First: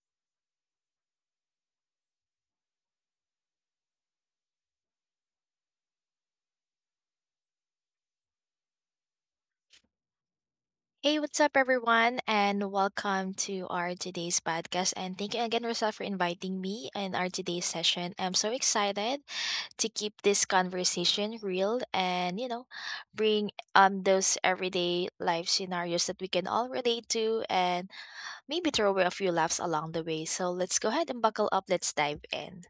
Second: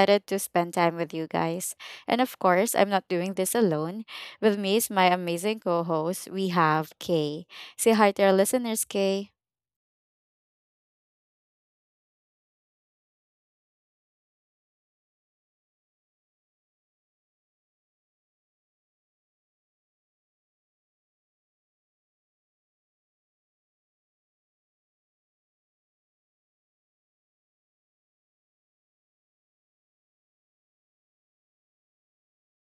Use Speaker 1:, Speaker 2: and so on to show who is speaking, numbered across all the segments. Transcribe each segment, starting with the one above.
Speaker 1: excited to spend time with you guys. And of course, I'm not doing this alone. With me is my amazing co host, we have Kay. Say hi to our listeners, Kay.
Speaker 2: Hey, what's up, everyone, and welcome to our today's podcast. And thank you again, Rosal, for inviting me in our today's session. I'm so excited to keep this conversation real and bring those everyday life scenarios that we can all relate to, and maybe throw away a few laughs along the way. So let's go ahead and buckle up. Let's dive in.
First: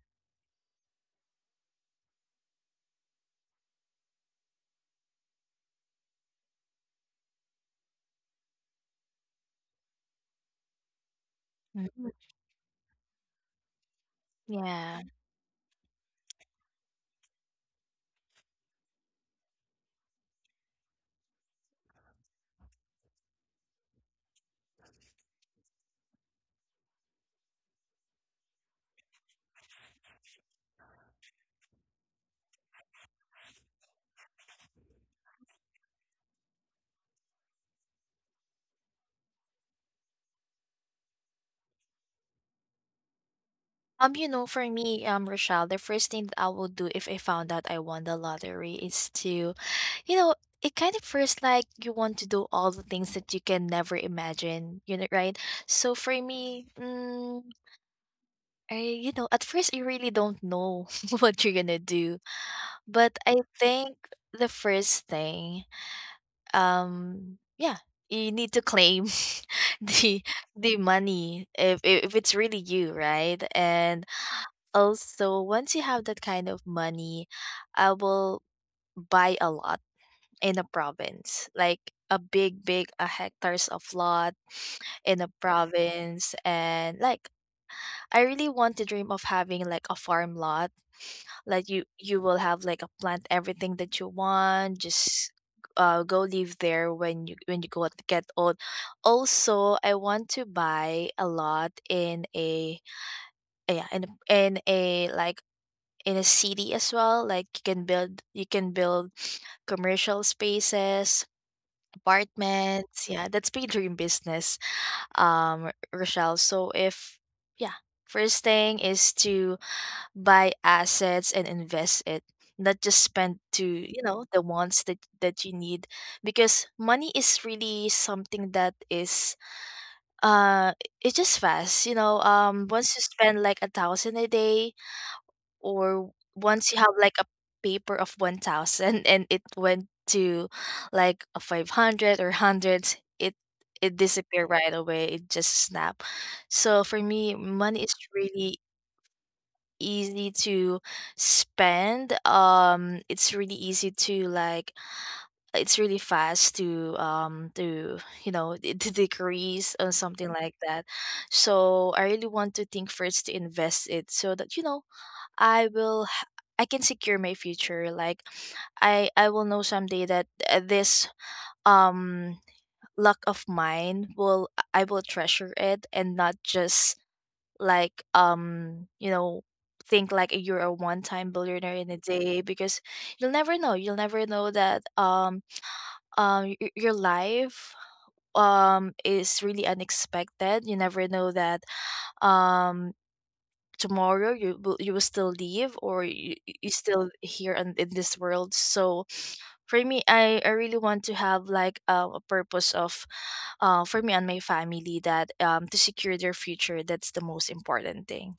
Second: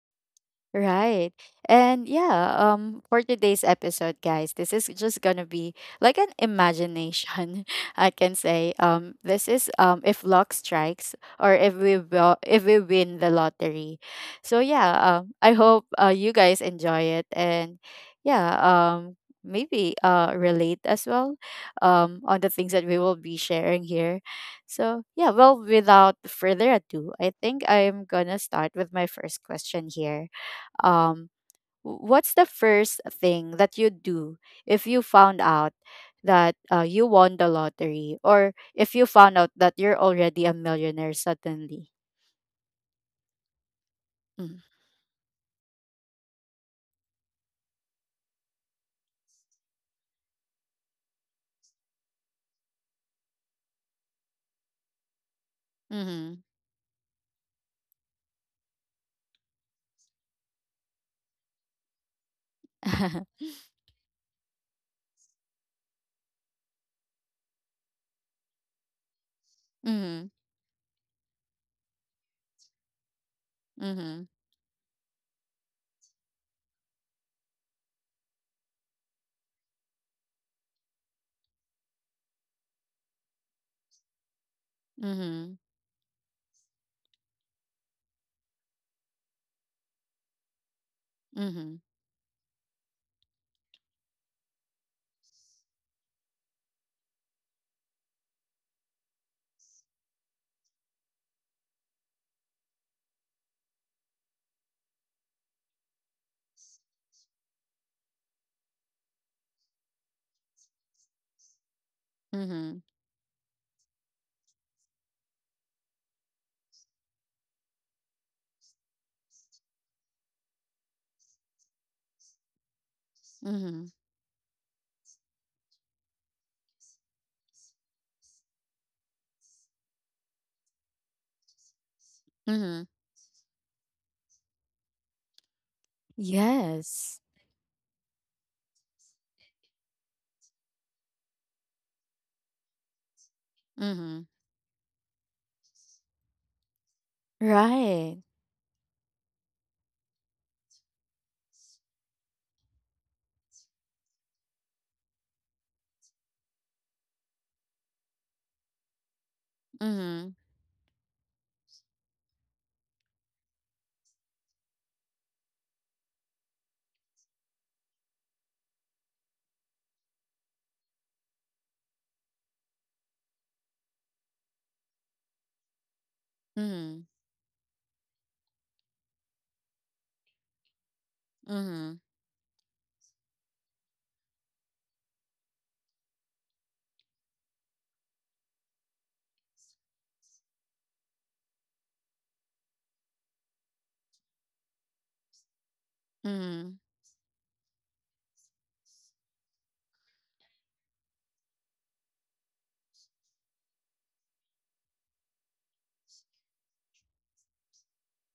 Speaker 1: Right. And yeah, for today's episode, guys, this is just going to be like an imagination, I can say. This is if luck strikes, or
Speaker 2: Mhm.
Speaker 1: if we win the lottery. So yeah,
Speaker 2: Yeah.
Speaker 1: I hope you guys enjoy it, and yeah, maybe relate as well on the things that we will be sharing here. So yeah, well, without further ado, I think I'm going to start with my first question here. um what's the first thing that you'd do if you found out that you won the lottery, or if you found out that you're already a millionaire suddenly?
Speaker 2: You know, for
Speaker 1: Mm.
Speaker 2: me, Rochelle, the first thing that I will do if I found out I won the lottery is to. You know, it kind of feels like you want to do all the things that you can never imagine, you know, right? So for
Speaker 1: Mm-hmm.
Speaker 2: me, I, you know, at first you really don't know what you're gonna do, but I think the first thing, yeah, you need to claim the
Speaker 1: Mm-hmm.
Speaker 2: the money if if it's really you, right? And
Speaker 1: Mm-hmm.
Speaker 2: also once you have that kind of money, I will buy a lot in a province, like a big, big hectares of lot in a
Speaker 1: Mm-hmm.
Speaker 2: province. And like, I really want to dream of having like a farm lot. Like
Speaker 1: Mm-hmm.
Speaker 2: you will have like a plant everything that you want. Just go live there when you go get old. Also, I want to buy a lot in a yeah in a- in a like in a city as well, like you can build, you can build commercial spaces,
Speaker 1: Mm-hmm.
Speaker 2: apartments, yeah, that's my dream business, Rochelle. So if yeah, first thing is to buy assets and invest it, not just spend to,
Speaker 1: Mm-hmm.
Speaker 2: you know, the ones that you need, because money is really something that is, uh it's just fast, you know.
Speaker 1: Mm-hmm.
Speaker 2: Once you spend like a thousand a day, or once you have like
Speaker 1: Yes.
Speaker 2: a paper of 1000 and it went to like a 500 or hundreds, it. It
Speaker 1: Mm-hmm.
Speaker 2: disappeared right away, it just snap. So for me, money is
Speaker 1: Right.
Speaker 2: really easy to spend. It's really easy to like, it's really fast to to, you know, to decrease or something
Speaker 1: Mm-hmm.
Speaker 2: like that. So I really want to think first to invest it so that, you know, I will h- I can secure my future. Like I will know someday that this um luck of mine will, I will treasure it and not just
Speaker 1: Mm-hmm.
Speaker 2: like, you know, think like you're a one-time billionaire in a
Speaker 1: Mm-hmm.
Speaker 2: day, because you'll never know, you'll never know that your life is really unexpected. You never know that um tomorrow you will, you will still leave, or you
Speaker 1: Mm-hmm.
Speaker 2: still here and in this world. So for me, I really want to have like a purpose of for me and my family, that to secure their future. That's the most important thing.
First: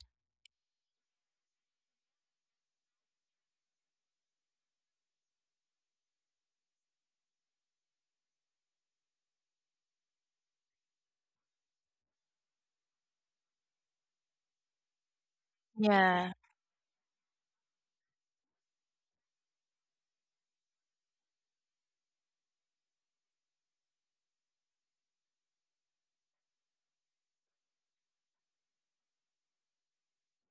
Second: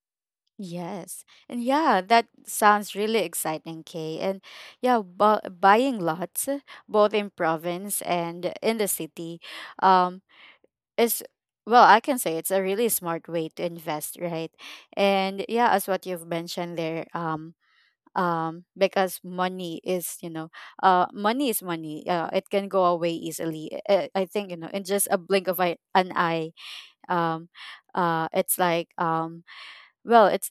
Speaker 1: Yes. And yeah, that sounds really exciting, Kay. And yeah, bu buying lots, both in province and in the city, um, is, well, I can say it's a really smart way to invest, right? And yeah, as what you've
Speaker 2: Yeah.
Speaker 1: mentioned there, because money is, you know, money. It can go away easily. I think, you know, in just a blink of eye, an eye, um, it's like, well, it's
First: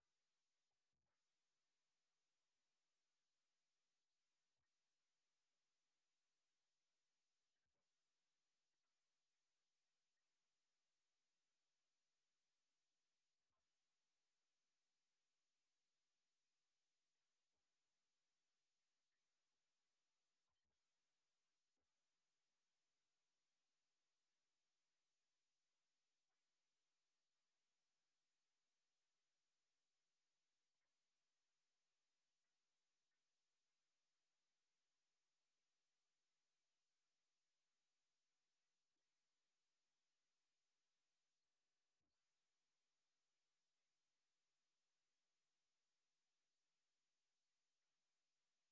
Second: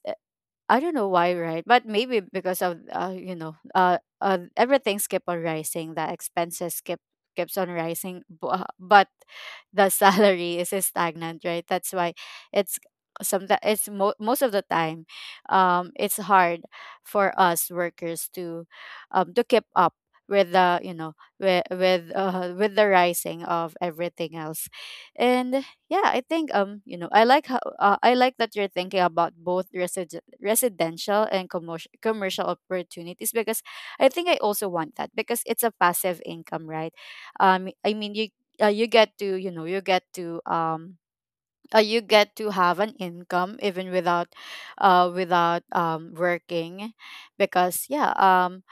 Speaker 1: I don't know why, right? But maybe because of everything's keep on rising. The expenses keeps on rising, but the salary is stagnant, right? That's why, it's sometimes, it's most of the time, it's hard for us workers to keep up with the with the rising of everything else, and yeah, I think, you know, I like that you're thinking about both residential and commercial opportunities, because I think I also want that because it's a passive income, right? I mean, you get to, you get to you get to have an income even without without working, because yeah, um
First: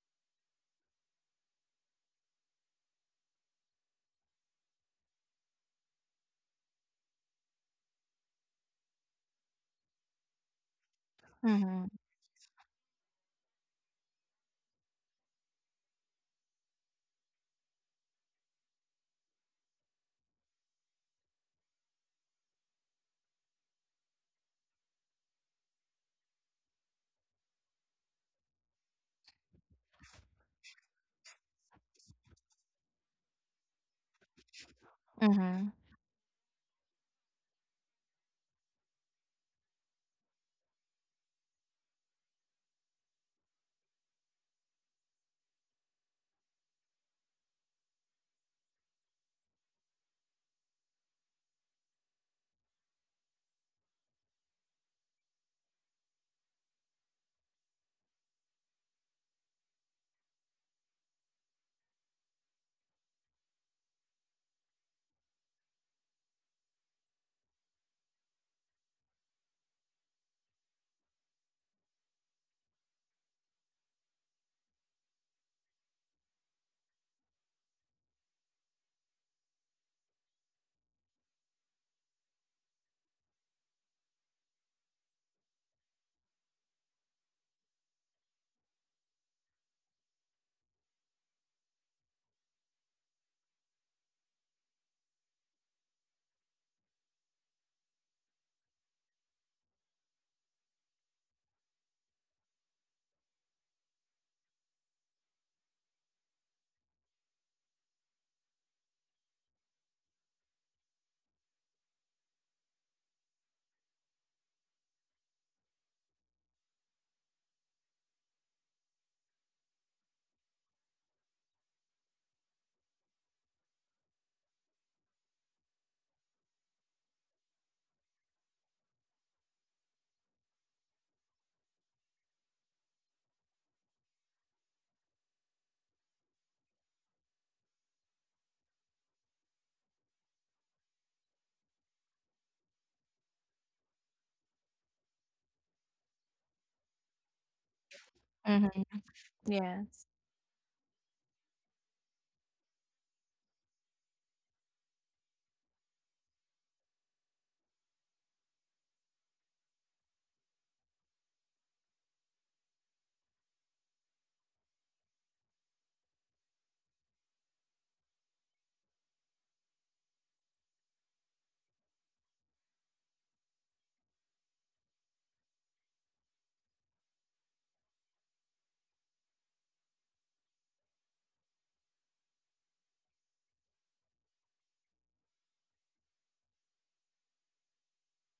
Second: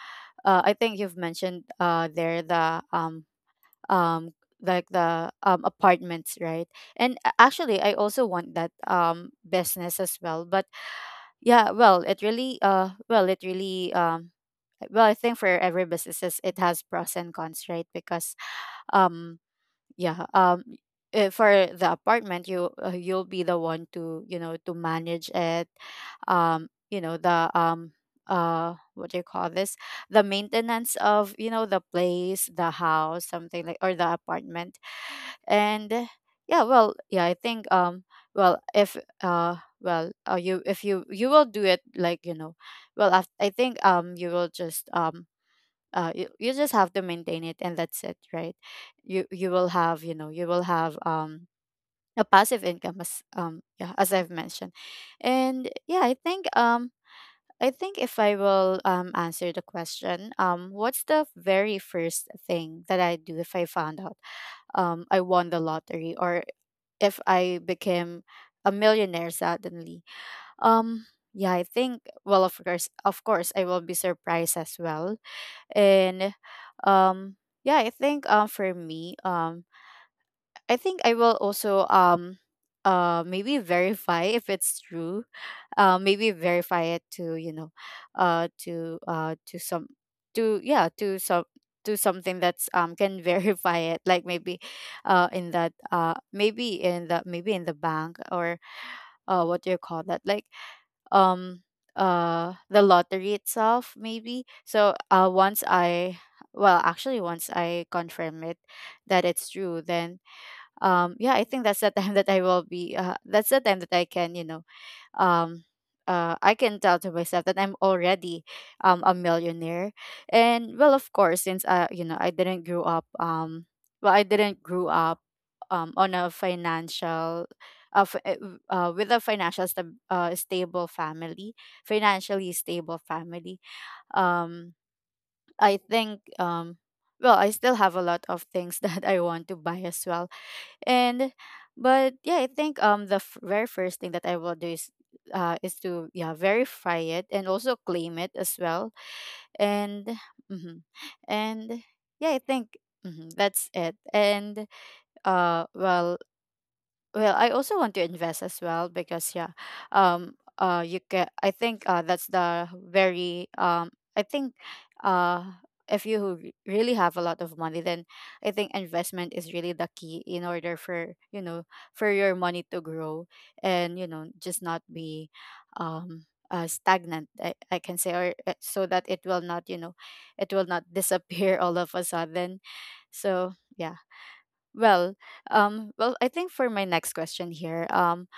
Speaker 1: uh, I think you've mentioned there the um like the apartments, right? And actually I also want that business as well, but yeah,
Speaker 2: Mm-hmm.
Speaker 1: well, it really well it really well, I think for every businesses, it has pros and cons, right, because um yeah, for the apartment, you'll be the one to, to manage it, you know, the what do you call this, the maintenance of, you know, the place, the house, something like, or the apartment.
Speaker 2: Mm-hmm.
Speaker 1: And yeah, well, yeah, I think well, if you will do it, like, you know, well, I think you will just you just have to maintain it, and that's it, right? You will have, you know, you will have a passive income, as yeah, as I've mentioned. And yeah, I think if I will answer the question, what's the very first thing that I do if I found out I won the lottery, or if I became a millionaire suddenly. um yeah, I think, well, of course, of course, I will be surprised as well. And um yeah, I think, for me, I think I will also maybe verify if it's true. Maybe verify it to, you know, to some, to yeah, to some, to something that's can verify it, like, maybe in that, maybe in the, maybe in the bank, or what do you call that, like, um the lottery itself, maybe. So once I, well, actually, once I confirm it, that it's true, then yeah, I think that's the time that I will be that's the time that I can, you know, um I can tell to myself that I'm already a millionaire. And well, of course, since I, you know, I didn't grow up, on a financial, f- w- with a financial stab stable family, financially stable family. Um, I think, well, I still have a lot of things that I want to buy as well, and but yeah, I think the very first thing that I will do is to, yeah, verify it, and also claim it as
Speaker 2: Mm-hmm.
Speaker 1: well.
Speaker 2: Yes.
Speaker 1: And. Mhm. And yeah, I think. Mhm, that's it. And well, well, I also want to invest as well, because yeah, you can. I think that's the very I think, uh, if you really have a lot of money, then I think investment is really the key in order for, you know, for your money to grow, and, you know, just not be, um. Stagnant, I can say, or so that it will not, you know, it will not disappear all of a sudden, so yeah, well, well, I think for my next question here,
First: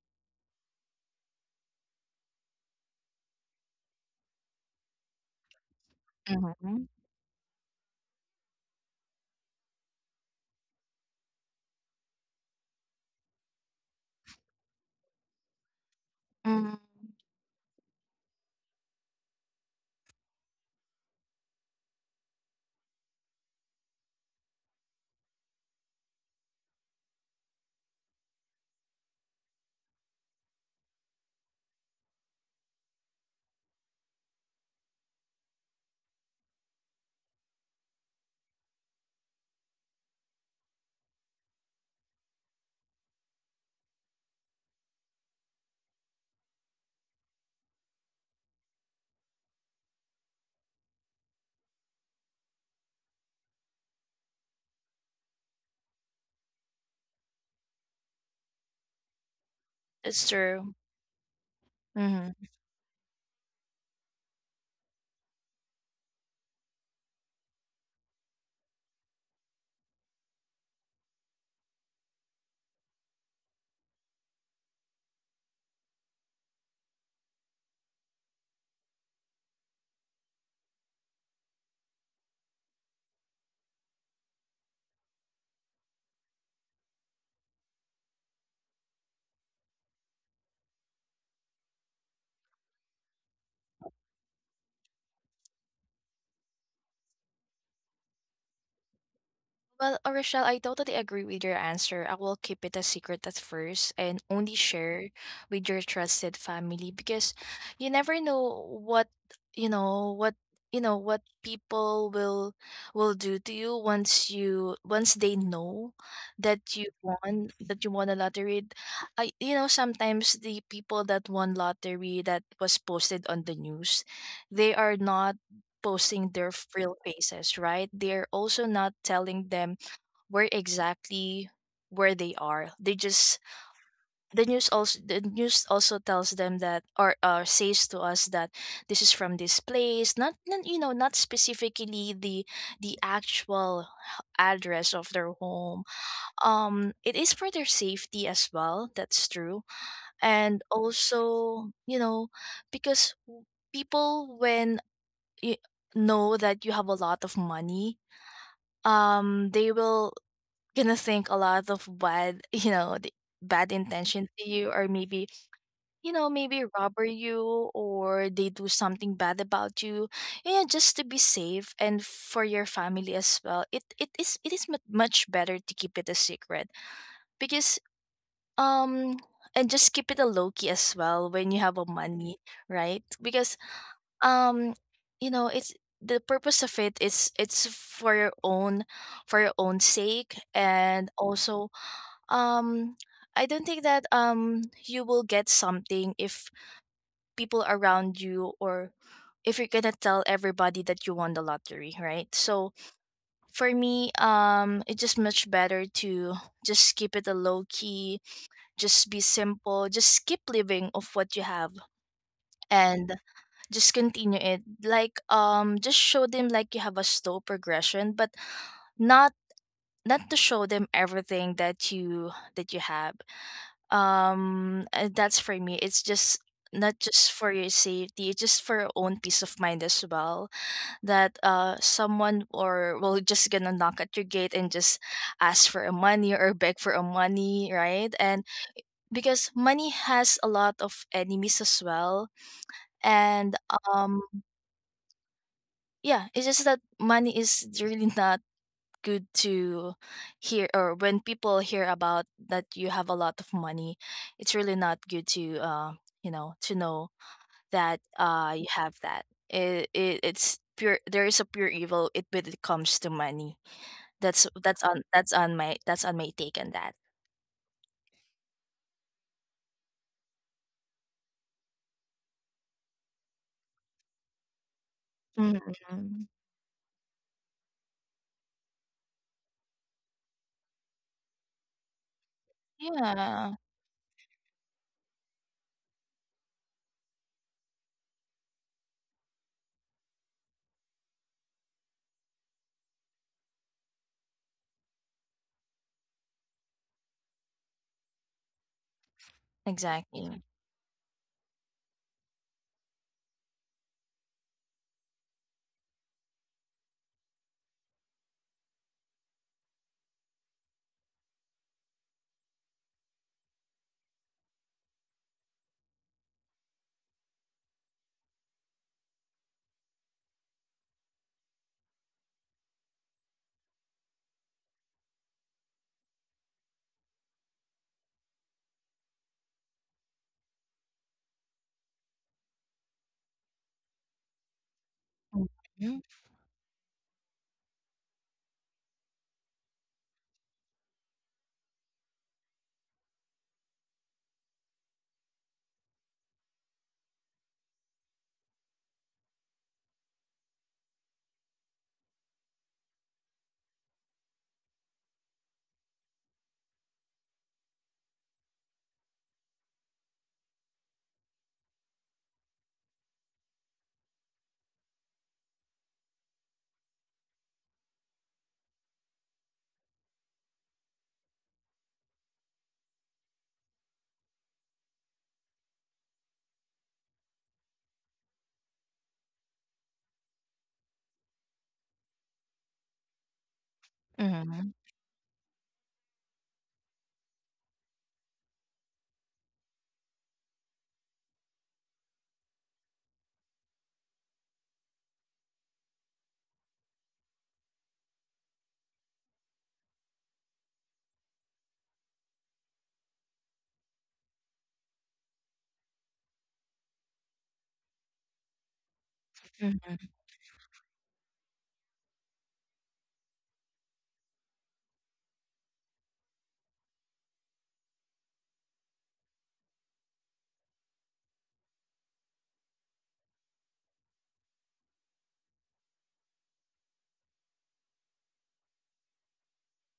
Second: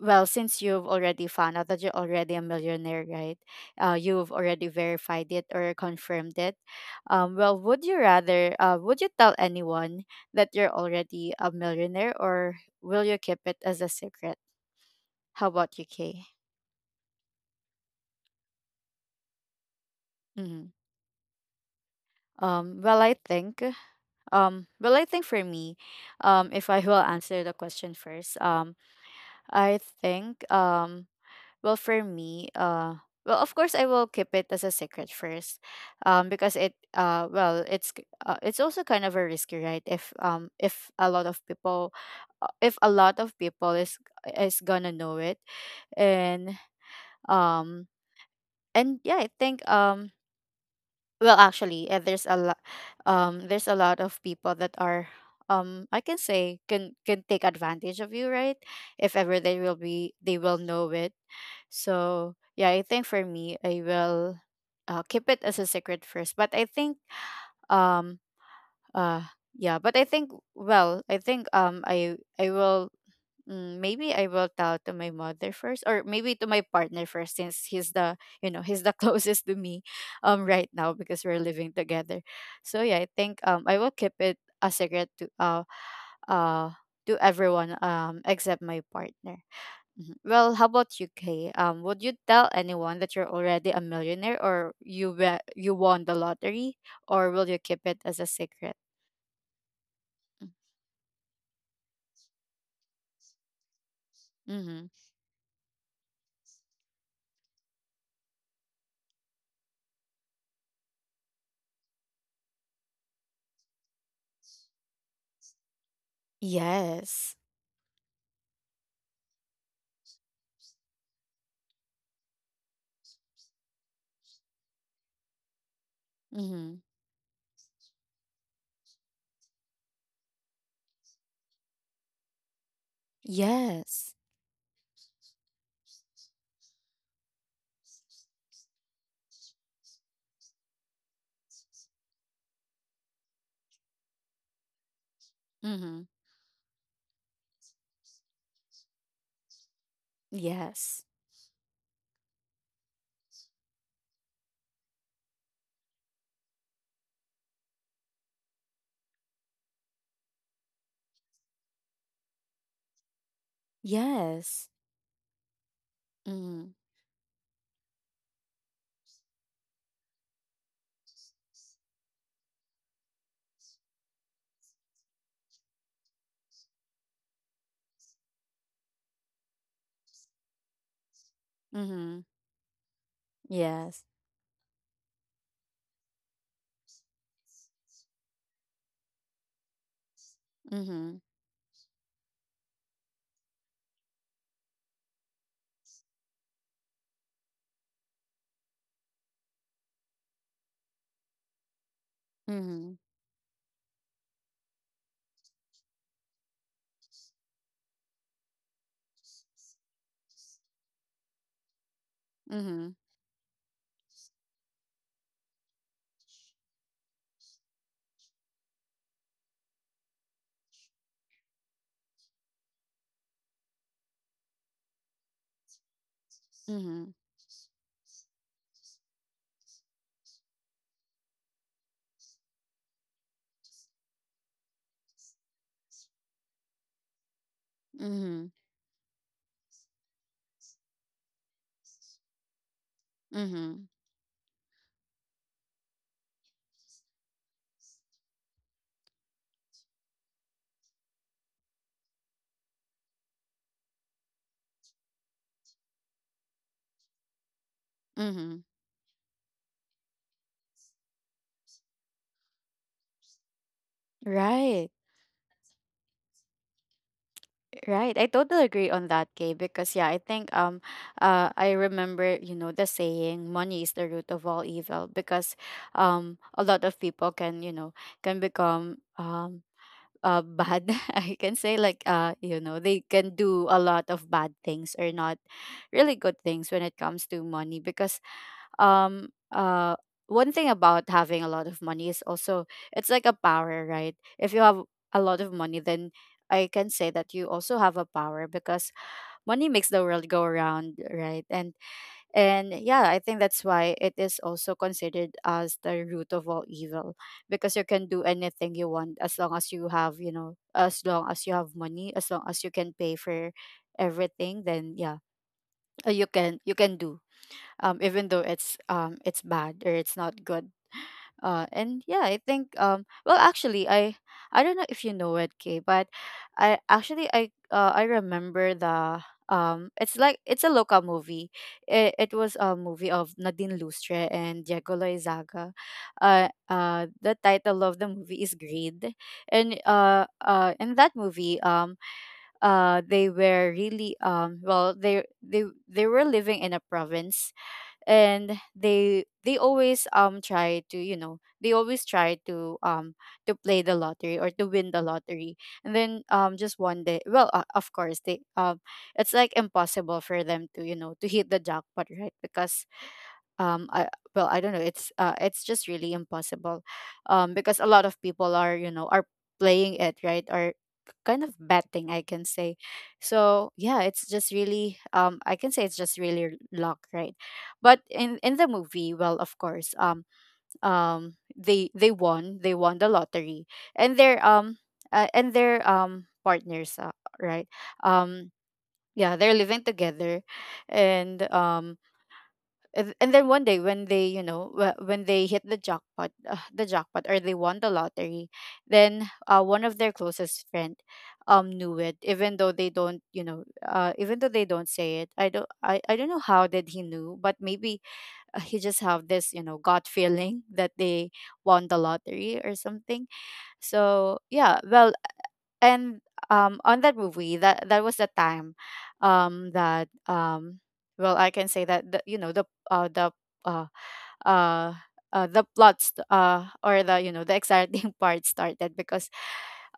Speaker 1: well, since you've already found out that you're already a millionaire, right? You've already verified it or confirmed it.
Speaker 2: Mm-hmm.
Speaker 1: Well, would you tell anyone that you're already a millionaire, or will you keep it as a secret? How about you, Kay?
Speaker 2: Mm-hmm.
Speaker 1: Mm-hmm. Well, I think, well, I think for me, if I will answer the question first, I think, um. Well, for me, well, of course, I will keep it as a secret first, because it, well, it's k- it's also kind of a risky, right? If a lot of people, if a lot of people is gonna know it, and um, and yeah, I think, well, actually, there's a lot of people that are. I can say can take advantage of you, right? If ever
Speaker 2: It's
Speaker 1: they will
Speaker 2: true.
Speaker 1: know it, so
Speaker 2: Mm-hmm.
Speaker 1: yeah, I think for me, I will keep it as a secret first. Um uh yeah, but I think, well, I think, I will, mm, maybe I will tell to my mother first, or maybe to my partner first, since he's the, you know, he's the closest to me right now, because we're living together. So yeah, I think I will keep it a secret uh to everyone, except my partner. Mhm. Well, how about you, Kay? Would you tell anyone that you're already a millionaire, or you won the lottery, or will you keep it as a secret?
Speaker 2: Well, Rochelle, I totally agree with your answer. I will keep it a secret at first and only
Speaker 1: Mm-hmm.
Speaker 2: share with your trusted family, because you never know what, you know what you know what people will do to you once you, once they know that you
Speaker 1: Yes.
Speaker 2: won, that you won a lottery. I, you know, sometimes the people that won lottery that was posted on the news, they are not posting their
Speaker 1: Mm-hmm.
Speaker 2: real faces, right? They're also not telling them where exactly, where they are. They just,
Speaker 1: Yes.
Speaker 2: the news also, the news also tells them that, or says to us that this is from this place. Not, not, you know, not specifically the actual address of their home.
Speaker 1: Mm-hmm.
Speaker 2: It is for their safety as well. That's true, and
Speaker 1: Yes.
Speaker 2: also, you know, because people, when you know that you have a lot of money, they will gonna think a lot of bad, you know, the bad intention to you,
Speaker 1: Yes.
Speaker 2: or maybe, you know, maybe
Speaker 1: Mm-hmm.
Speaker 2: robber you, or they do something bad about you. Yeah, just to be safe and for your family as well. It is much better to keep it a secret, because um and just keep it a low key as well when you have a
Speaker 1: Mm-hmm.
Speaker 2: money, right? Because
Speaker 1: Yes.
Speaker 2: um you know, it's, the purpose of it is, it's for your own, for your own sake, and
Speaker 1: Mm-hmm.
Speaker 2: also, um I don't think that you will get something if people around you, or if you're gonna tell everybody that you won the lottery, right? So
Speaker 1: Mm-hmm.
Speaker 2: for me, it's just much better to just keep it a low key, just be simple, just keep living of what you have and just continue it. Like, just show them like you have a slow progression, but not, not to show them everything that you have. That's, for me, it's just not
Speaker 1: Mm-hmm.
Speaker 2: just for your safety, it's just for your own peace of mind as well, that someone or will just gonna knock at your gate and just ask for a money or beg for a money, right? And
Speaker 1: Mm-hmm.
Speaker 2: because money has a lot of enemies as well, and
Speaker 1: Mm-hmm.
Speaker 2: um yeah, it's just that money is really not good to hear, or when people hear about that you have a lot of money, it's really not good to, you know, to know that
Speaker 1: Mm-hmm.
Speaker 2: you have that, it's pure, there is a pure evil it when it comes to money. that's that's
Speaker 1: Right.
Speaker 2: on that's on my that's on my take on that.
Speaker 1: Right. I totally agree on that, Kay, because yeah, I think I remember, you know, the saying money is the root of all evil, because
Speaker 2: Hmm.
Speaker 1: a lot of people can, you know, can become bad. I can say, like, you know, they can
Speaker 2: Yeah,
Speaker 1: do a lot of bad things, or not really good things when it comes to money, because um uh one thing about having a lot of money is also, it's like a power, right? If you have a lot of money, then I can say that you also have a power, because money makes the world
Speaker 2: exactly.
Speaker 1: go around, right? And yeah, I think that's why it is also considered as the root of all evil, because you can do anything you want as long as you have, you know, as long as you have money, as long as you can pay for everything, then yeah, you can do, even though it's, it's bad, or it's not good. And yeah, I think, well, actually, I don't know if you know it, Kay, but I actually I remember the it's like, it's a local movie. It was a movie of Nadine Lustre and Diego Loizaga.
Speaker 2: Mm-hmm.
Speaker 1: The title of the movie is Greed, and in that movie, they were really they they were living in a province, and they always try to they always try to play the lottery or to win the lottery. And then just one day, well, of course they, it's like impossible for them to, to hit the jackpot, right? Because um i I don't know, it's just really impossible, because a lot of people are, you know, are playing it, right? Are kind of betting, I can say. So yeah, it's just really, I can say it's just really luck, right? But in the movie, well, of course, they won the lottery. And their,
Speaker 2: Mm-hmm.
Speaker 1: and their partners, right? um yeah, they're living together. And and then one day when they, you know, when they hit the jackpot, or they won the lottery, then one of their closest friend knew it, even though they don't, you know, even though they don't say it. I don't, I don't know how did he knew, but maybe he just have this, you know, gut feeling that they won the lottery or something. So yeah, well, and on that movie, that was the time that well, I can say that the, you know, the uh the uh uh, the plots, or the, you know, the exciting part started because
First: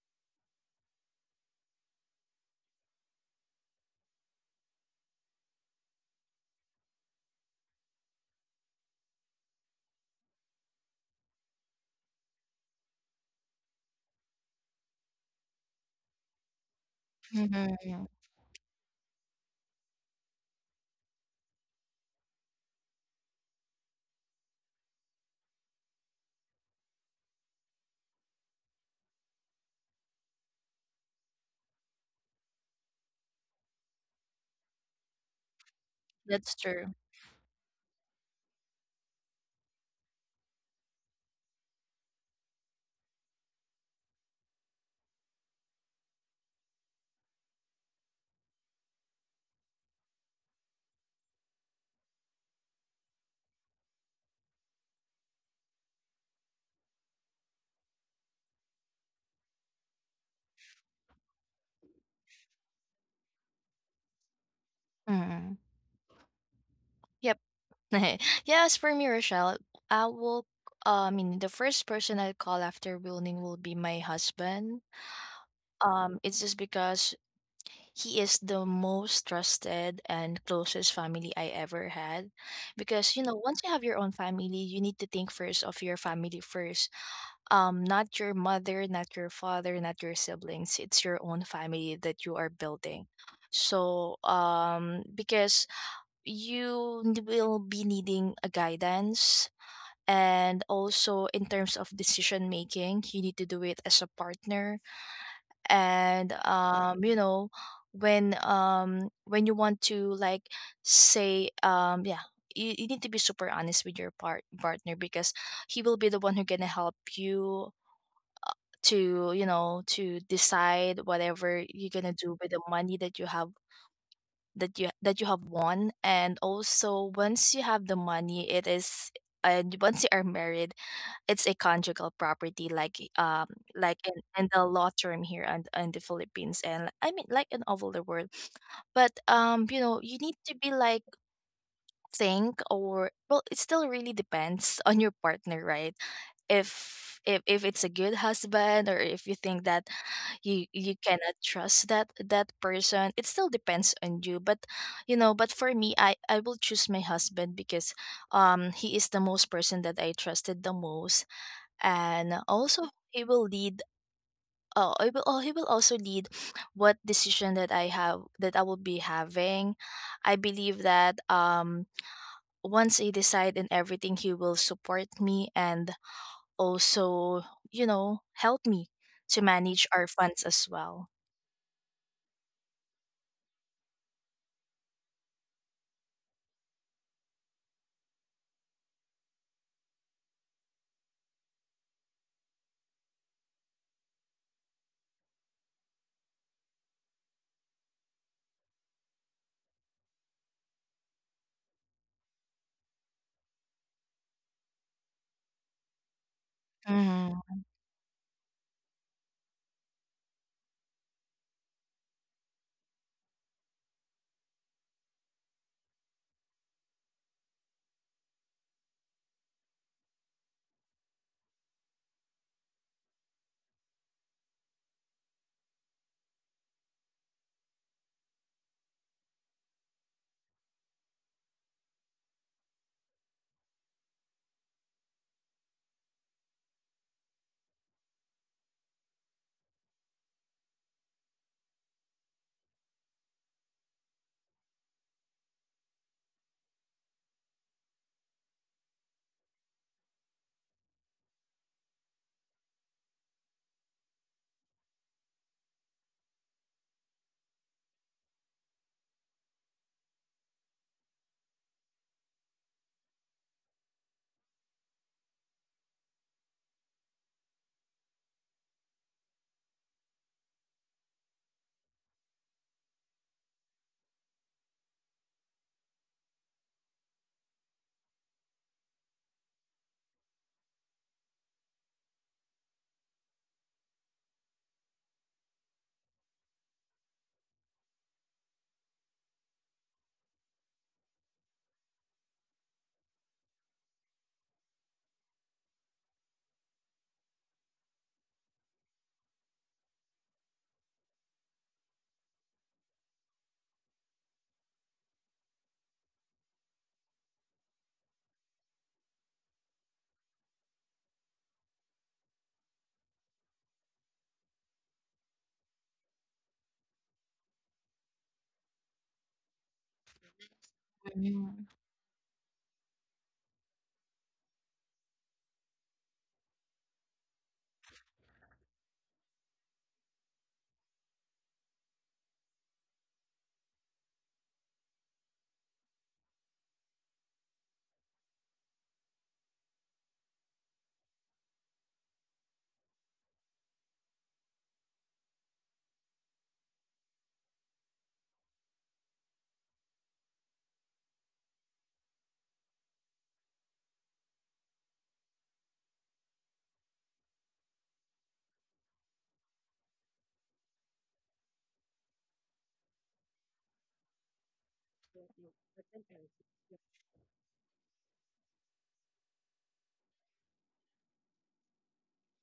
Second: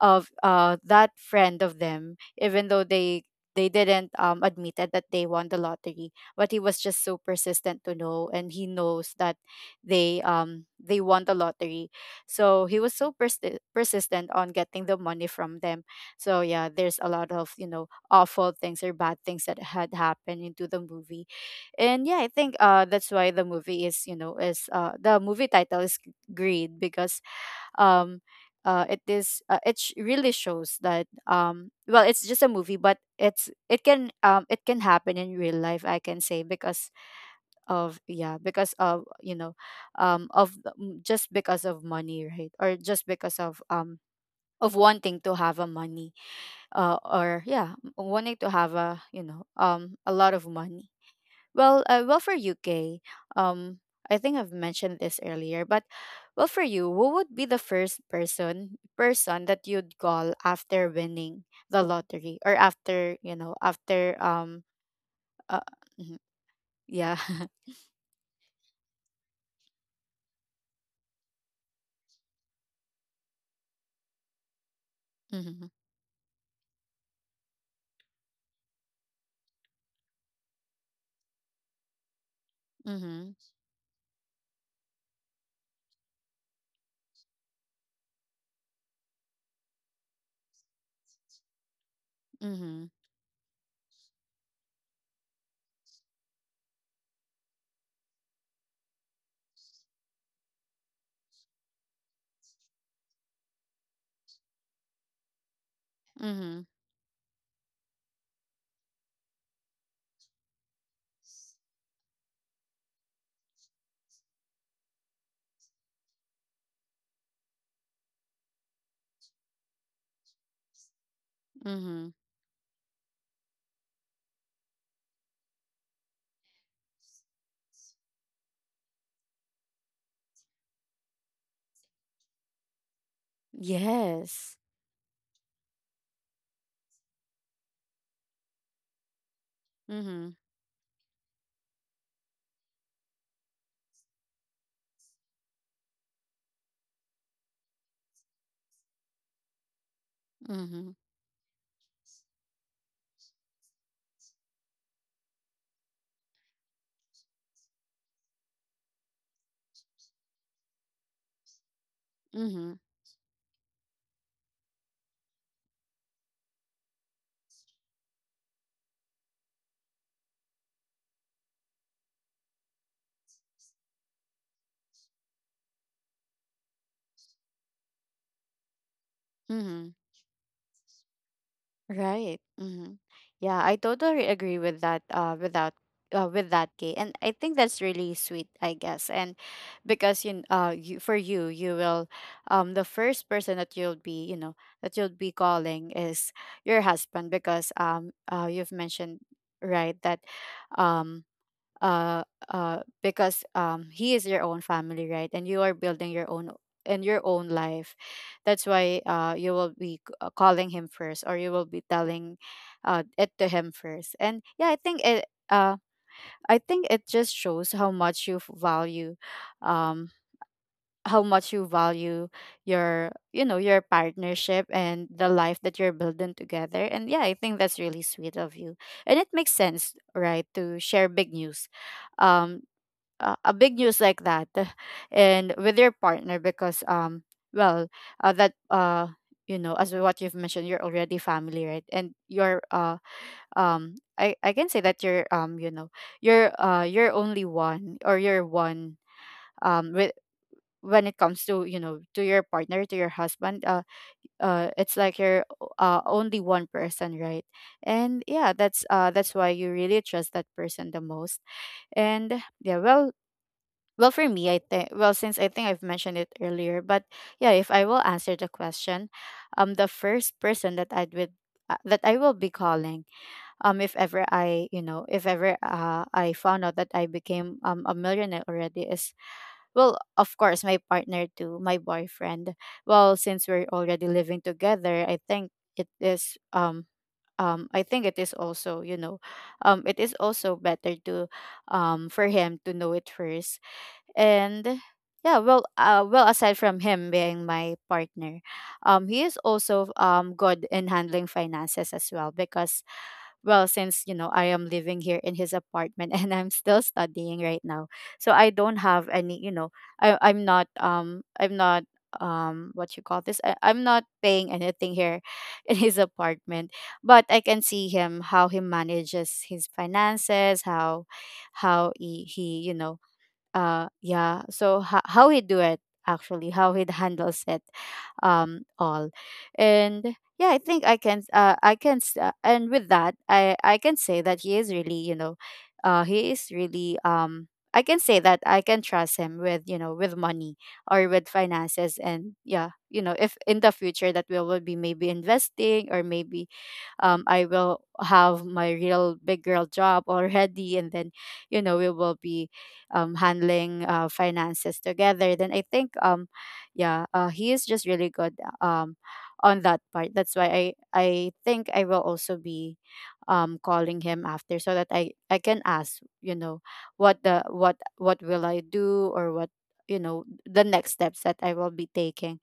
Speaker 1: of that friend of them, even though they didn't admitted that they won the lottery, but he was just so persistent to know, and he knows that they won the lottery. So he was so persistent on getting the money from them. So yeah, there's a lot of, you know, awful things or bad things that had happened into the movie. And yeah, I think that's why the movie is, you know, is the movie title is Greed, because um it is really shows that, well, it's just a movie, but it can, it can happen in real life, I can say,
Speaker 2: That's
Speaker 1: because
Speaker 2: true.
Speaker 1: of, yeah, because of, you know, just because of money, right? Or just because of, of wanting to have a money, or yeah, wanting to have a, you know, a lot of money. Well, well, for UK, um I think I've mentioned this earlier, but, well, for you, who would be the first person that you'd call after winning the lottery or after, you know, after
Speaker 2: Mm-hmm.
Speaker 1: uh, mhm, yeah?
Speaker 2: Yep. Yes, for me, Rochelle, I will. I mean, the first person I call after building will be my husband.
Speaker 1: Mhm.
Speaker 2: It's just because he is the most trusted and closest family I ever had. Because, you know,
Speaker 1: Mhm.
Speaker 2: once you have your own family, you need to think first of your family first. Not your mother, not your father, not your siblings. It's your own family that you are
Speaker 1: Mhm.
Speaker 2: building. So, because you will be needing a guidance, and also in terms of decision making, you need to do it as a partner. And
Speaker 1: Mhm.
Speaker 2: you know, when you want to like say, yeah, you need to be super honest with your partner, because he will be the one who gonna help you to, you know, to decide whatever you're gonna
Speaker 1: Mhm.
Speaker 2: do with the money that you have, that you have won. And also, once you have the money, it is, and once you are married, it's a conjugal property, like, like in
Speaker 1: Yes.
Speaker 2: the law term here and in the Philippines, and I mean, like, in all over the world. But you know, you need
Speaker 1: Mhm.
Speaker 2: to be like think, or well, it still really depends on your partner, right? If if it's a good husband, or if you think that you
Speaker 1: Mhm.
Speaker 2: cannot trust that person, it still depends on you. But you know, but for me, I will choose my husband because he is the most person that I trusted the most. And
Speaker 1: Mhm.
Speaker 2: also he will lead, he will also lead what decision that I have, that I will be having. I believe that once I decide in everything, he will support me, and also, you know, help me to manage
Speaker 1: Mhm.
Speaker 2: our funds as well.
Speaker 1: Right. Mhm. Yeah, I totally agree with that. Without, With that, Kay, and I think that's really sweet, I guess. And because you, you, for you, you will, the first person that you'll be, you know, that you'll be calling is your husband, because, you've mentioned, right, that, um, uh because he is your own family, right? And you are building your own, and your own
Speaker 2: Mm-hmm.
Speaker 1: life. That's why you will be calling him first, or you will be telling it to him first. And yeah, I think it, I think it just shows how much you value, um how much you value your, you know, your partnership and the life that you're building together. And yeah, I think that's really sweet of you. And it makes sense, right, to share big news, um a big news like that, and with your partner, because, well that you know, as what you've mentioned, you're already family, right? And you're I can say that you're, you know, you're only one, or you're one, with, when it comes to, you know, to your partner, to your husband. It's like you're only one person, right? And yeah, that's why you really trust that person the most. And yeah, well, well, for me, I think, well, since I think I've mentioned it earlier, but yeah, if I will answer the question, the first person that I'd with that I will be calling, if ever I, you know, if ever I found out that I became a millionaire already, is, well, of course, my partner too, my boyfriend. Well, since we're already living together, I think it is I think it is also, you know, it is also better to, for him to know it first. And yeah, well, well, aside from him being my partner, he is also good in handling finances as well, because, well, since, you know, I am living here in his apartment and I'm still studying right now, so I don't have any, you know, I'm not, I'm not, what you call this, I'm not paying anything here in his apartment. But I can see him how he manages his finances, how he you know, yeah, so how he do it, actually how he handles it all. And yeah, I think I can I can and with that, I can say that he is really, you know, he is really, I can say that I can trust him with, you know, with money or with finances. And yeah, you know, if in the future that we will be maybe investing, or maybe I will have my real big girl job already, and then, you know, we will be handling, finances together. Then I think, yeah, he is just really good um on that part. That's why I think I will also be calling him after, so that I can ask, you know, what the what will I do, or what, you know, the next steps that I will be taking,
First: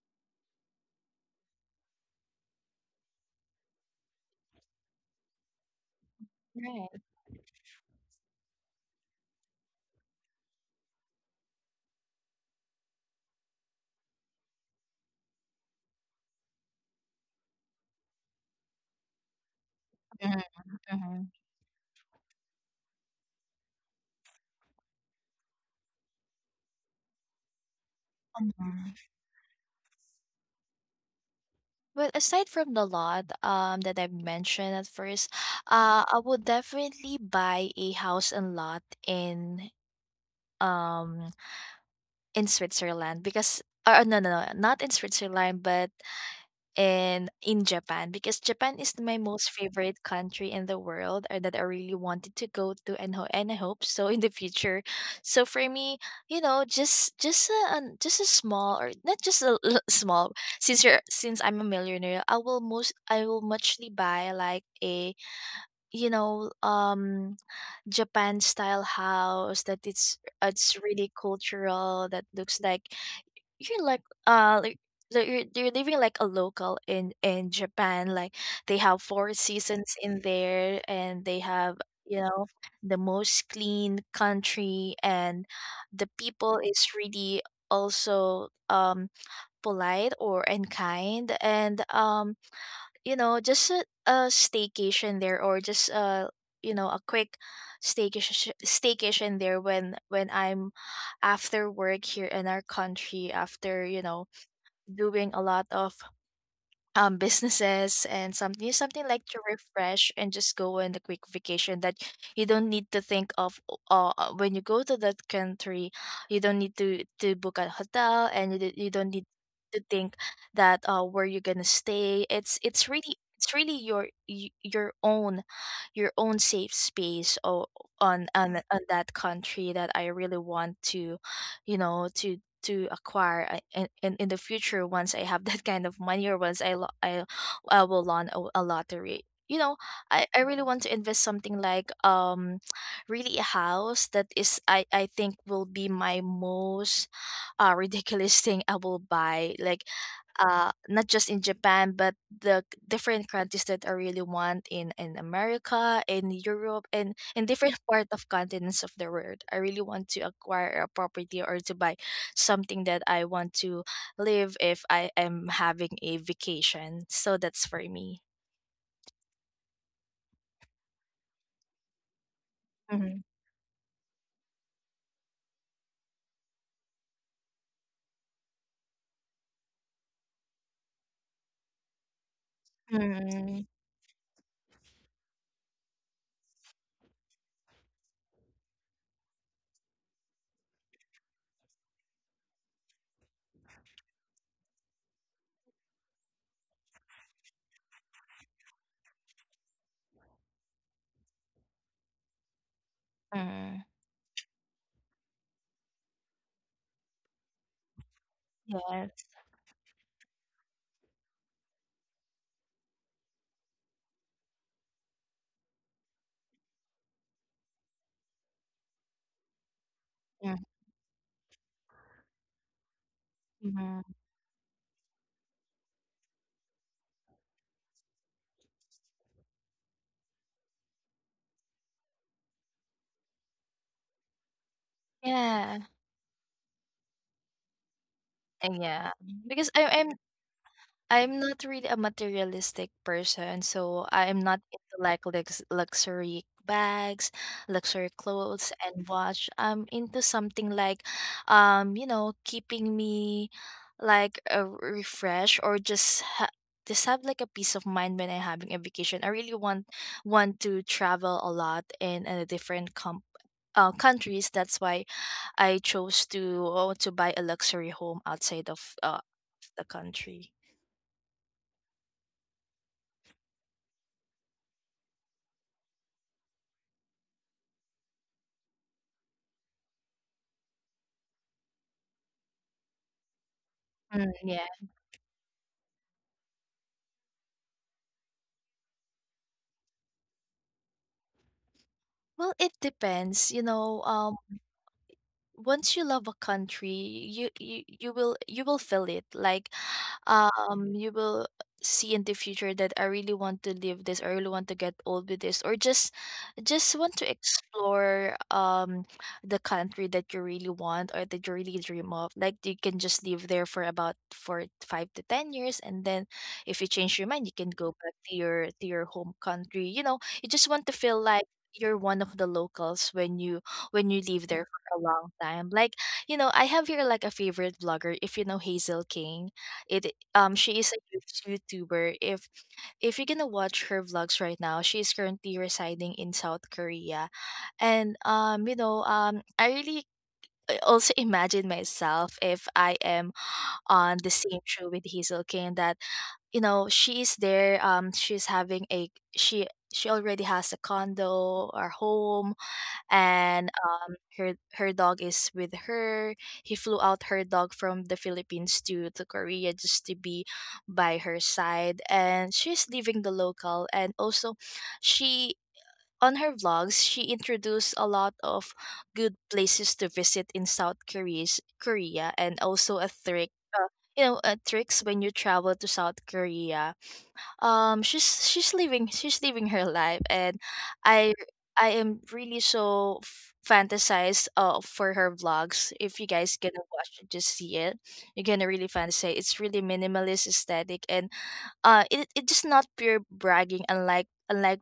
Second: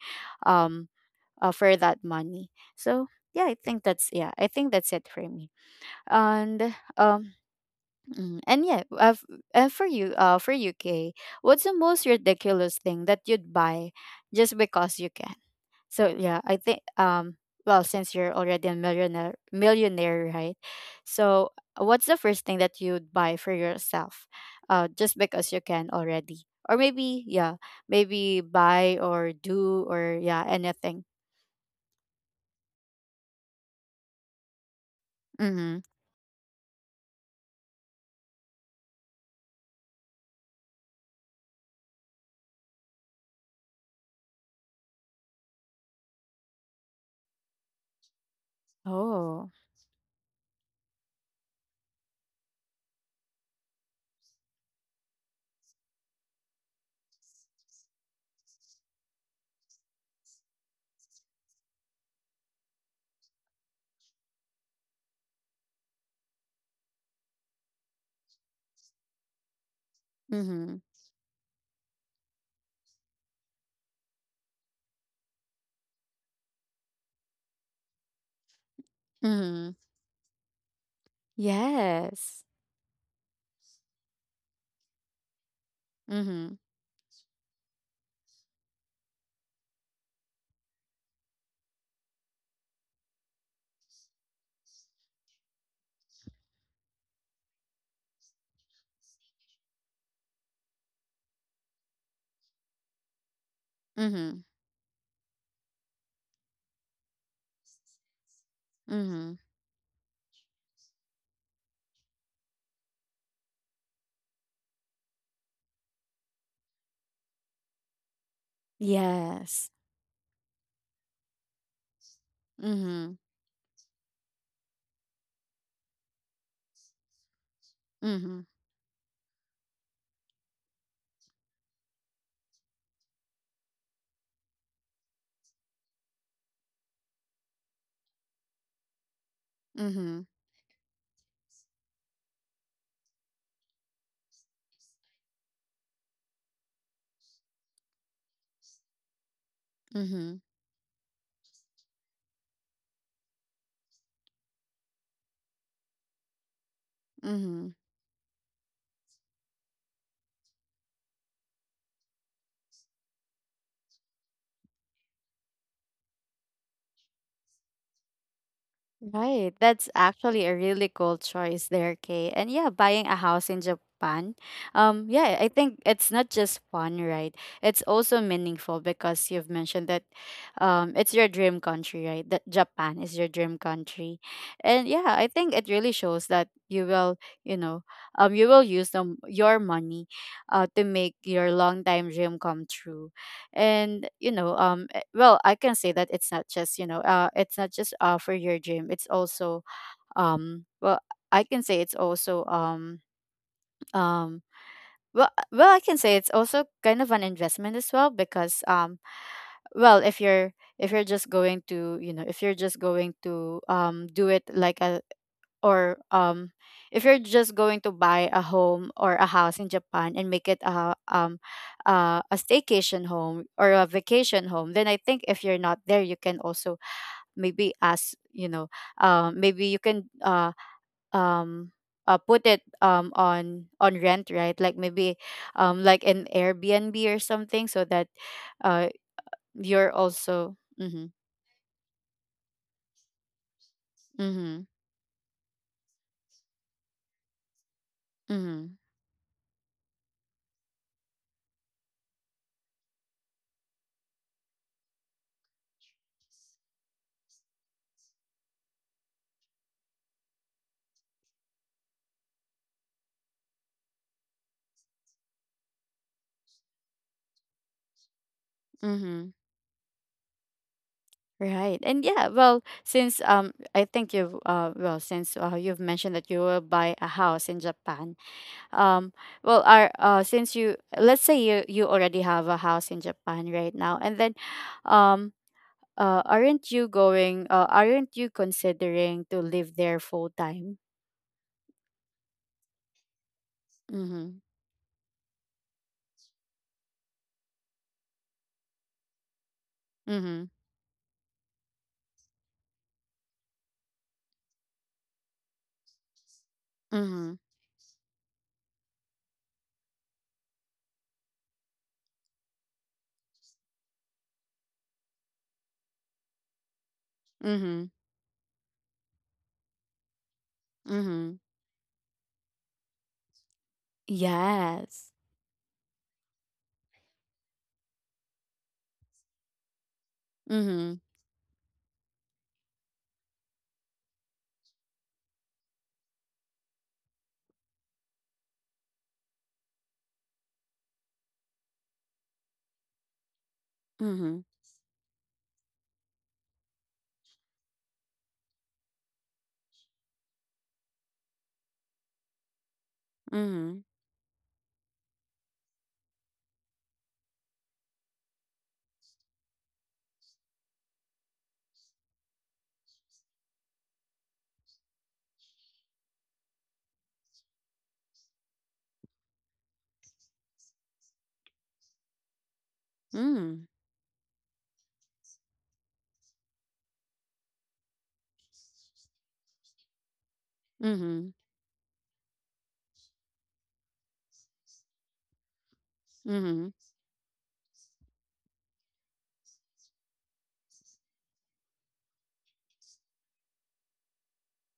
Speaker 1: um for that money. So yeah, I think that's, yeah, I think that's it for me. And
Speaker 2: Right.
Speaker 1: and yeah, for you, for UK, what's the most ridiculous thing that you'd buy just because you can? So yeah, I think, well, since you're already a millionaire,
Speaker 2: Mm-hmm.
Speaker 1: right?
Speaker 2: Hmm.
Speaker 1: So what's the first thing that you'd buy for yourself? Just because you can already. Or maybe yeah, maybe
Speaker 2: Mhm.
Speaker 1: buy or do, or yeah, anything.
Speaker 2: Well, aside from the lot that I mentioned at first,
Speaker 1: Mhm.
Speaker 2: I would definitely buy a house and lot in, um Switzerland, because, or no, no, no, not in Switzerland, but in Japan, because Japan is my most
Speaker 1: Oh.
Speaker 2: favorite country in the world, or that I really wanted to go to, and and I hope so in the future. So for me, you know, just just a small or not just a small since I'm a millionaire, I will muchly buy like a you know um Japan style house that it's
Speaker 1: Mhm.
Speaker 2: really cultural that looks like you're uh like like you're living like a local in Japan. Like they have four
Speaker 1: Mhm.
Speaker 2: seasons in there, and they have, you know,
Speaker 1: Yes.
Speaker 2: the most clean country, and the
Speaker 1: Mhm.
Speaker 2: people is really also polite or and kind, and you know, just a staycation there, or just a, you know, a quick staycation there when I'm after work here in our country. After, you know,
Speaker 1: Mhm.
Speaker 2: doing a lot of businesses and something like to
Speaker 1: Mhm.
Speaker 2: refresh and just go on a quick vacation, that you don't need to think of when you go to that country, you don't need to book a hotel, and do you don't need
Speaker 1: Yes.
Speaker 2: to think that where you're gonna stay. It's
Speaker 1: Mhm.
Speaker 2: it's really your your own, your own safe space on
Speaker 1: Mhm.
Speaker 2: on that country that I really want to, you know, to acquire, in, in the future, once I have that kind of money, or once I will launch a lottery. You know,
Speaker 1: Mhm.
Speaker 2: I really want to invest something like really a house that is I think will be my most ridiculous thing I will buy. Like
Speaker 1: Mhm.
Speaker 2: not just in Japan, but different countries that I really want, in America, in Europe, and in different
Speaker 1: Mhm.
Speaker 2: part of continents of the world. I really want to acquire a property, or to buy something that I want to live if I am having a vacation. So that's for me.
Speaker 1: Right. That's actually a really cool choice there, Kay. And yeah, buying
Speaker 2: Mm-hmm.
Speaker 1: a house in Japan. Yeah, I think it's not just fun, right? It's also meaningful because you've mentioned that it's your dream country, right? That Japan is your
Speaker 2: Mm-hmm.
Speaker 1: dream country. And yeah, I think it really shows that you will, you know, you will use them your money to make your long time dream come true. And you know, well, I can say that it's not just, you know, it's not just for your dream, it's also, well, I can say it's also,
Speaker 2: Mm.
Speaker 1: um well, well, I can say it's also kind of an investment as well, because,
Speaker 2: Yes.
Speaker 1: well, if you're, if you're just going to, you know, if you're just going to do it like a, or if you're just going to buy a home or a house in Japan, and make it a, a staycation home or a
Speaker 2: Mm-hmm.
Speaker 1: vacation home, then I think if you're not there, you can also maybe ask, you know, maybe you can, um put it on rent, right? Like, maybe
Speaker 2: Yeah.
Speaker 1: like an Airbnb or something, so that
Speaker 2: And
Speaker 1: uh
Speaker 2: yeah, because
Speaker 1: you're also mm-hmm,
Speaker 2: I'm not really a materialistic person, so I'm not
Speaker 1: mm-hmm,
Speaker 2: into like luxury bags, luxury clothes
Speaker 1: mm-hmm,
Speaker 2: and watch. I'm into something like you know, keeping me like a refresh, or just just have like a peace of mind when I'm having a vacation. I really want to travel a lot in a different countries. That's why I chose to buy a luxury home outside of
Speaker 1: mm-hmm.
Speaker 2: the country.
Speaker 1: Right. And yeah, well, since I think you've well, since you've mentioned that you will buy a house in Japan, um well, our, since you, let's say you, you already have a house in Japan right now, and then,
Speaker 2: Mm.
Speaker 1: um aren't you going, aren't you considering to live there full time?
Speaker 2: Well, it depends. You know,
Speaker 1: Mhm.
Speaker 2: once you love a country, you will you will feel it. Like,
Speaker 1: Mhm.
Speaker 2: you will see in the future that I really want to live this. I really want to get old with this, or just want to
Speaker 1: Mhm.
Speaker 2: explore the country that you really want, or that you really dream of. Like, you can just live there for about for 5 to 10 years, and then if you change your mind, you can go
Speaker 1: Mhm.
Speaker 2: back to your home country. You know, you just want to feel
Speaker 1: Mhm.
Speaker 2: like you're one of the locals when you leave there a
Speaker 1: Yes.
Speaker 2: long time. Like, you know, I have here like a favorite blogger. If you know Hazel King, it she is a
Speaker 1: Mhm.
Speaker 2: huge YouTuber. If you're gonna watch her vlogs right now, she is currently residing in South Korea, and you know I really also imagine myself if I am on the
Speaker 1: Mhm.
Speaker 2: same show with Hazel King. That, you know, she is there. She's having a she. She already has a condo or home, and
Speaker 1: Mhm.
Speaker 2: her dog is with her. He flew out her dog from the Philippines to Korea just to be by her side. And she's leaving the local, and also she on her vlogs, she introduced a lot of good places to visit in South Korea, Korea, and also a trick,
Speaker 1: Mhm.
Speaker 2: you know, tricks when you travel to South Korea. She's living her life. And I I am really so fantasized for her vlogs. If you guys
Speaker 1: Mhm.
Speaker 2: gonna watch it, just see it, you're gonna really fantasize. It's really minimalist aesthetic, and it's just not pure bragging, unlike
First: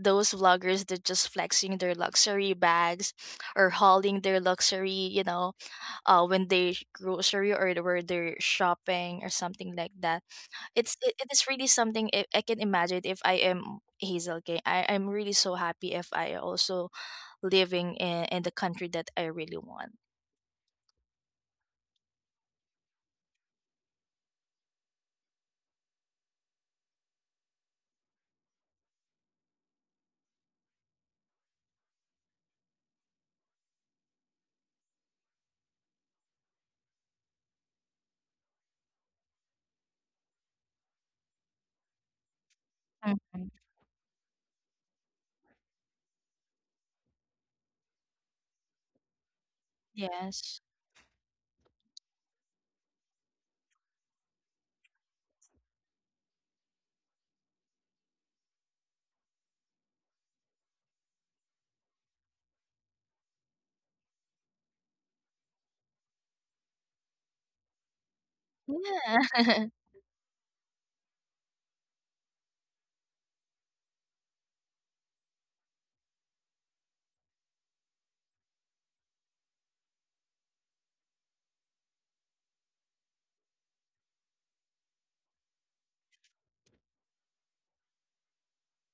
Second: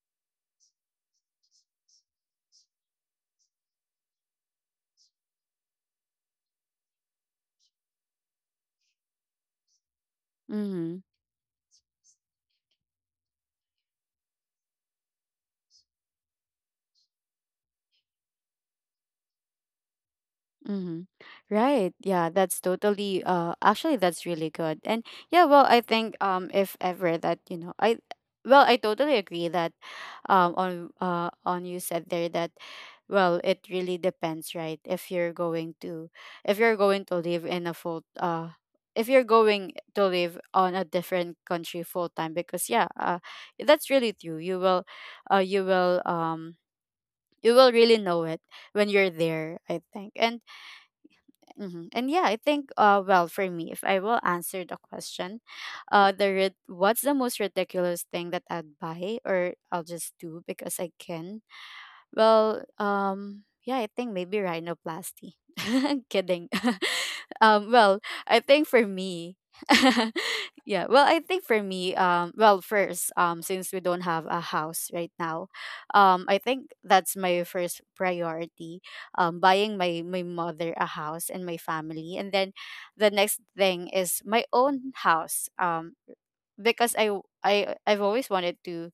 Speaker 2: those vloggers that just flexing their luxury bags, or hauling their luxury, you know, when they grocery, or where they're shopping, or something like that. It's
Speaker 1: Mhm.
Speaker 2: it is really something I can imagine if I am Hazel. Okay, I'm really so happy if I also living in the country that I really want.
Speaker 1: Mm-hmm. Right. Yeah, that's totally actually, that's really good. And yeah, well, I think, if ever that, you know, I, well, I totally agree that on you said there, that, well, it really depends, right? If you're going to, if you're going to live in a full if you're going to live on a different country full time, because yeah,
Speaker 2: Mhm.
Speaker 1: that's really true. You will you will you will really know it when you're there, I think. And
Speaker 2: Yes.
Speaker 1: hmm, and yeah, I think well, for me, if I will answer the question, what's the most ridiculous thing that I'd buy, or I'll just do because I can, well, yeah, I think maybe rhinoplasty. Kidding. Well, I think for me,
Speaker 2: Yeah.
Speaker 1: I think for me, well, first, since we don't have a house right now, I think that's my first priority, buying my mother a house and my family, and then the next thing is my own house, because I've always wanted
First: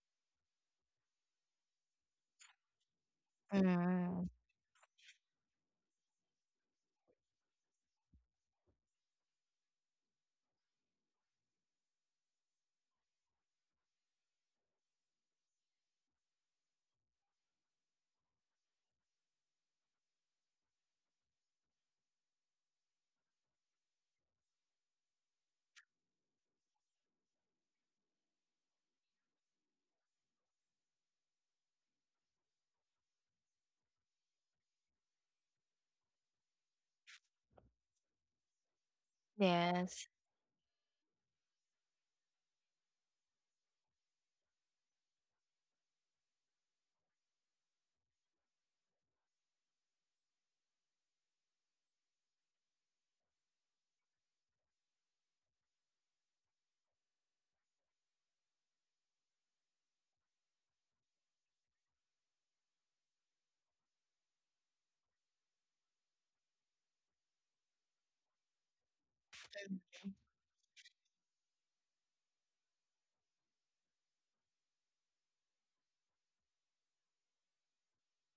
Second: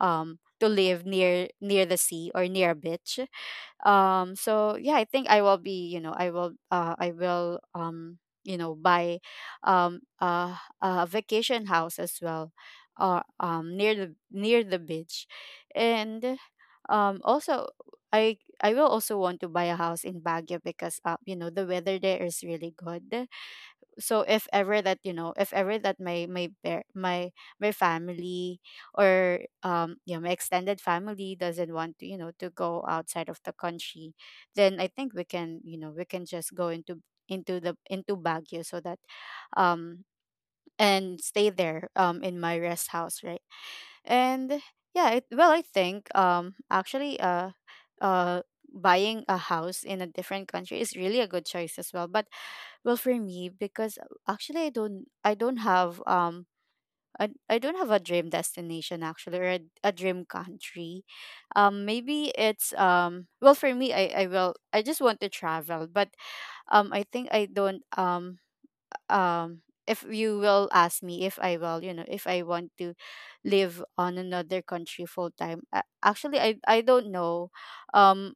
Speaker 1: to live near the sea or near a beach.
Speaker 2: Mm.
Speaker 1: So yeah, I think I will be you know I will you know buy um uh, a vacation house as well, near the beach. And um also i i will also want to buy a house in Baguio, because the weather there is really good. So if ever that you know if ever that my my family, or yeah, my extended family doesn't want to, to go outside of the country, then I think we can, we can just go into Baguio, so that um
Speaker 2: Yes.
Speaker 1: and stay there in my rest house, right? And yeah, well, I think actually uh buying a house in a different country is really a good choice as well. But well, for me, because actually I don't have I don't have a dream destination actually, or a dream country. Maybe it's well for me I just want to travel, but I think I don't um if you will ask me if I will, you know, if I want to live on another country full time, actually I don't know. Um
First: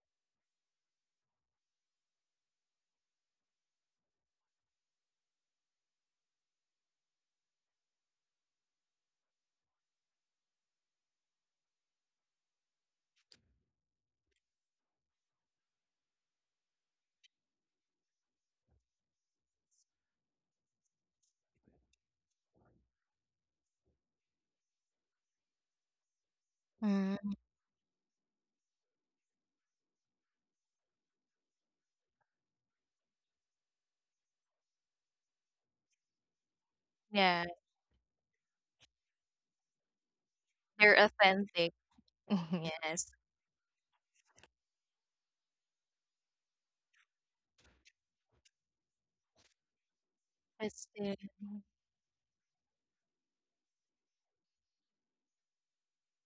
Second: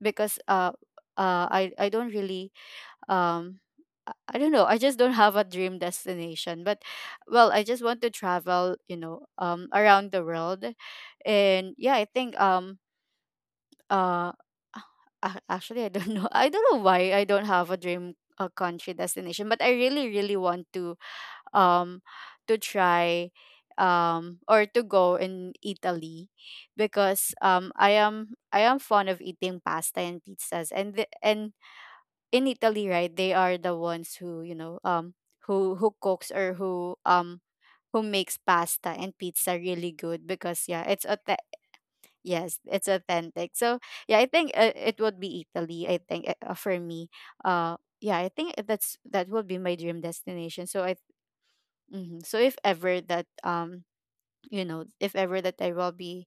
Speaker 1: because I don't really um I don't know. I just don't have a dream destination, but well, I just want to travel, you know, around the world. And yeah, uh actually I don't know. I don't know why I don't have a dream a country destination, but I really really want um to try, or to go in Italy, because
Speaker 2: Mm.
Speaker 1: I am fond of eating pasta and pizzas. And in Italy, right, they are the ones who, you know, who cooks, or
Speaker 2: Yeah.
Speaker 1: who makes pasta and pizza really good, because yeah,
Speaker 2: They're
Speaker 1: it's a —
Speaker 2: authentic.
Speaker 1: yes, it's
Speaker 2: Yes.
Speaker 1: authentic. So yeah, I think it would be Italy. I think for me, yeah, I think that would be my dream destination. So
Speaker 2: That's
Speaker 1: I —
Speaker 2: it.
Speaker 1: mhm. So if ever that you know, if ever that I will be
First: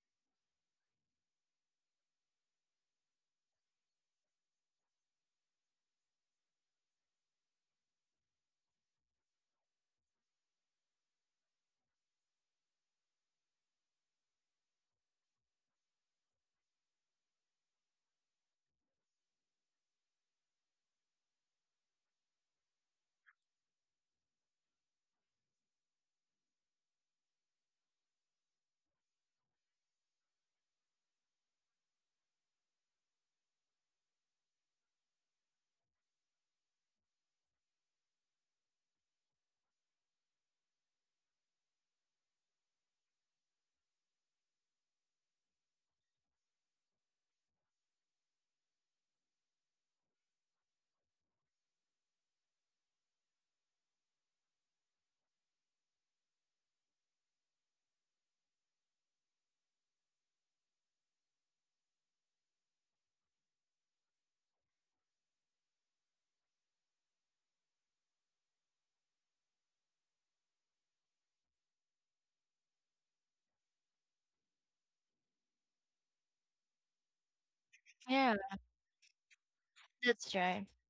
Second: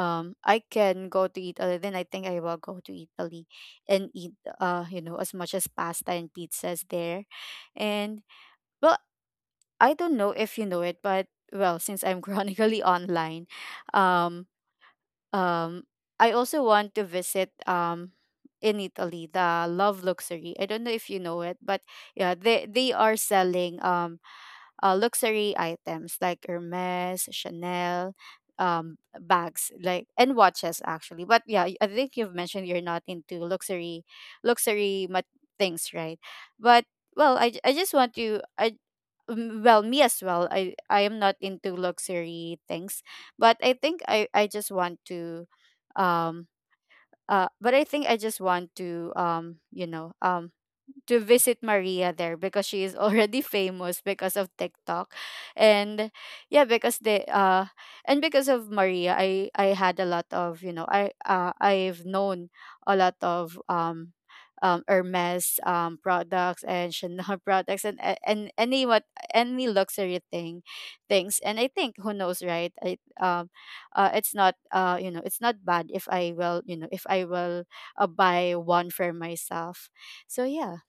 Speaker 1: I can go to Italy, then I think I will go to Italy and eat, you know, as much as pasta and pizzas there. And well, I don't know if you know it, but well, since I'm chronically online, um um I also want to visit in Italy, the Love Luxury. I don't know if you know it, but yeah, they are selling luxury items like Hermes, Chanel, bags like and watches actually. But yeah, I think you've mentioned you're not into luxury things, right? But well, I just want to — I, well, me as well. I am not into luxury things, but I think I just want to um but I think I just want to, you know, to visit Maria there, because she is already famous because of TikTok. And yeah, because they and because of Maria, I had a lot of, you know, I've known a lot of Hermes products and Chanel products, and any what, any luxury things. And I think, who knows, right? I it's not, you know, it's not bad if I will, you know, if I will,
Speaker 2: Yeah.
Speaker 1: buy one for myself.
Speaker 2: That's
Speaker 1: So
Speaker 2: right.
Speaker 1: yeah,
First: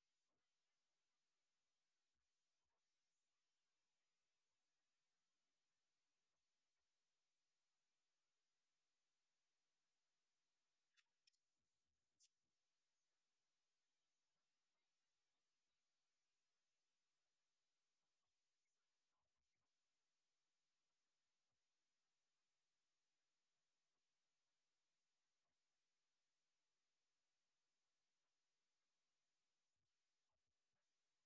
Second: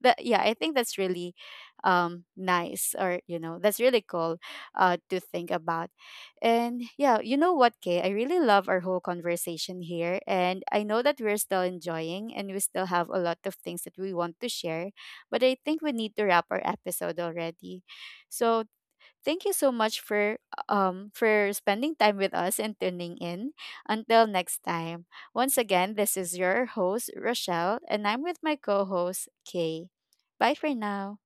Speaker 1: that yeah, I think that's really nice, or you know, that's really cool to think about. And yeah, you know what, Kay, I really love our whole conversation here, and I know that we're still enjoying and we still have a lot of things that we want to share, but I think we need to wrap our episode already. So thank you so much for spending time with us and tuning in. Until next time. Once again, this is your host Rochelle, and I'm with my co-host Kay. Bye for now.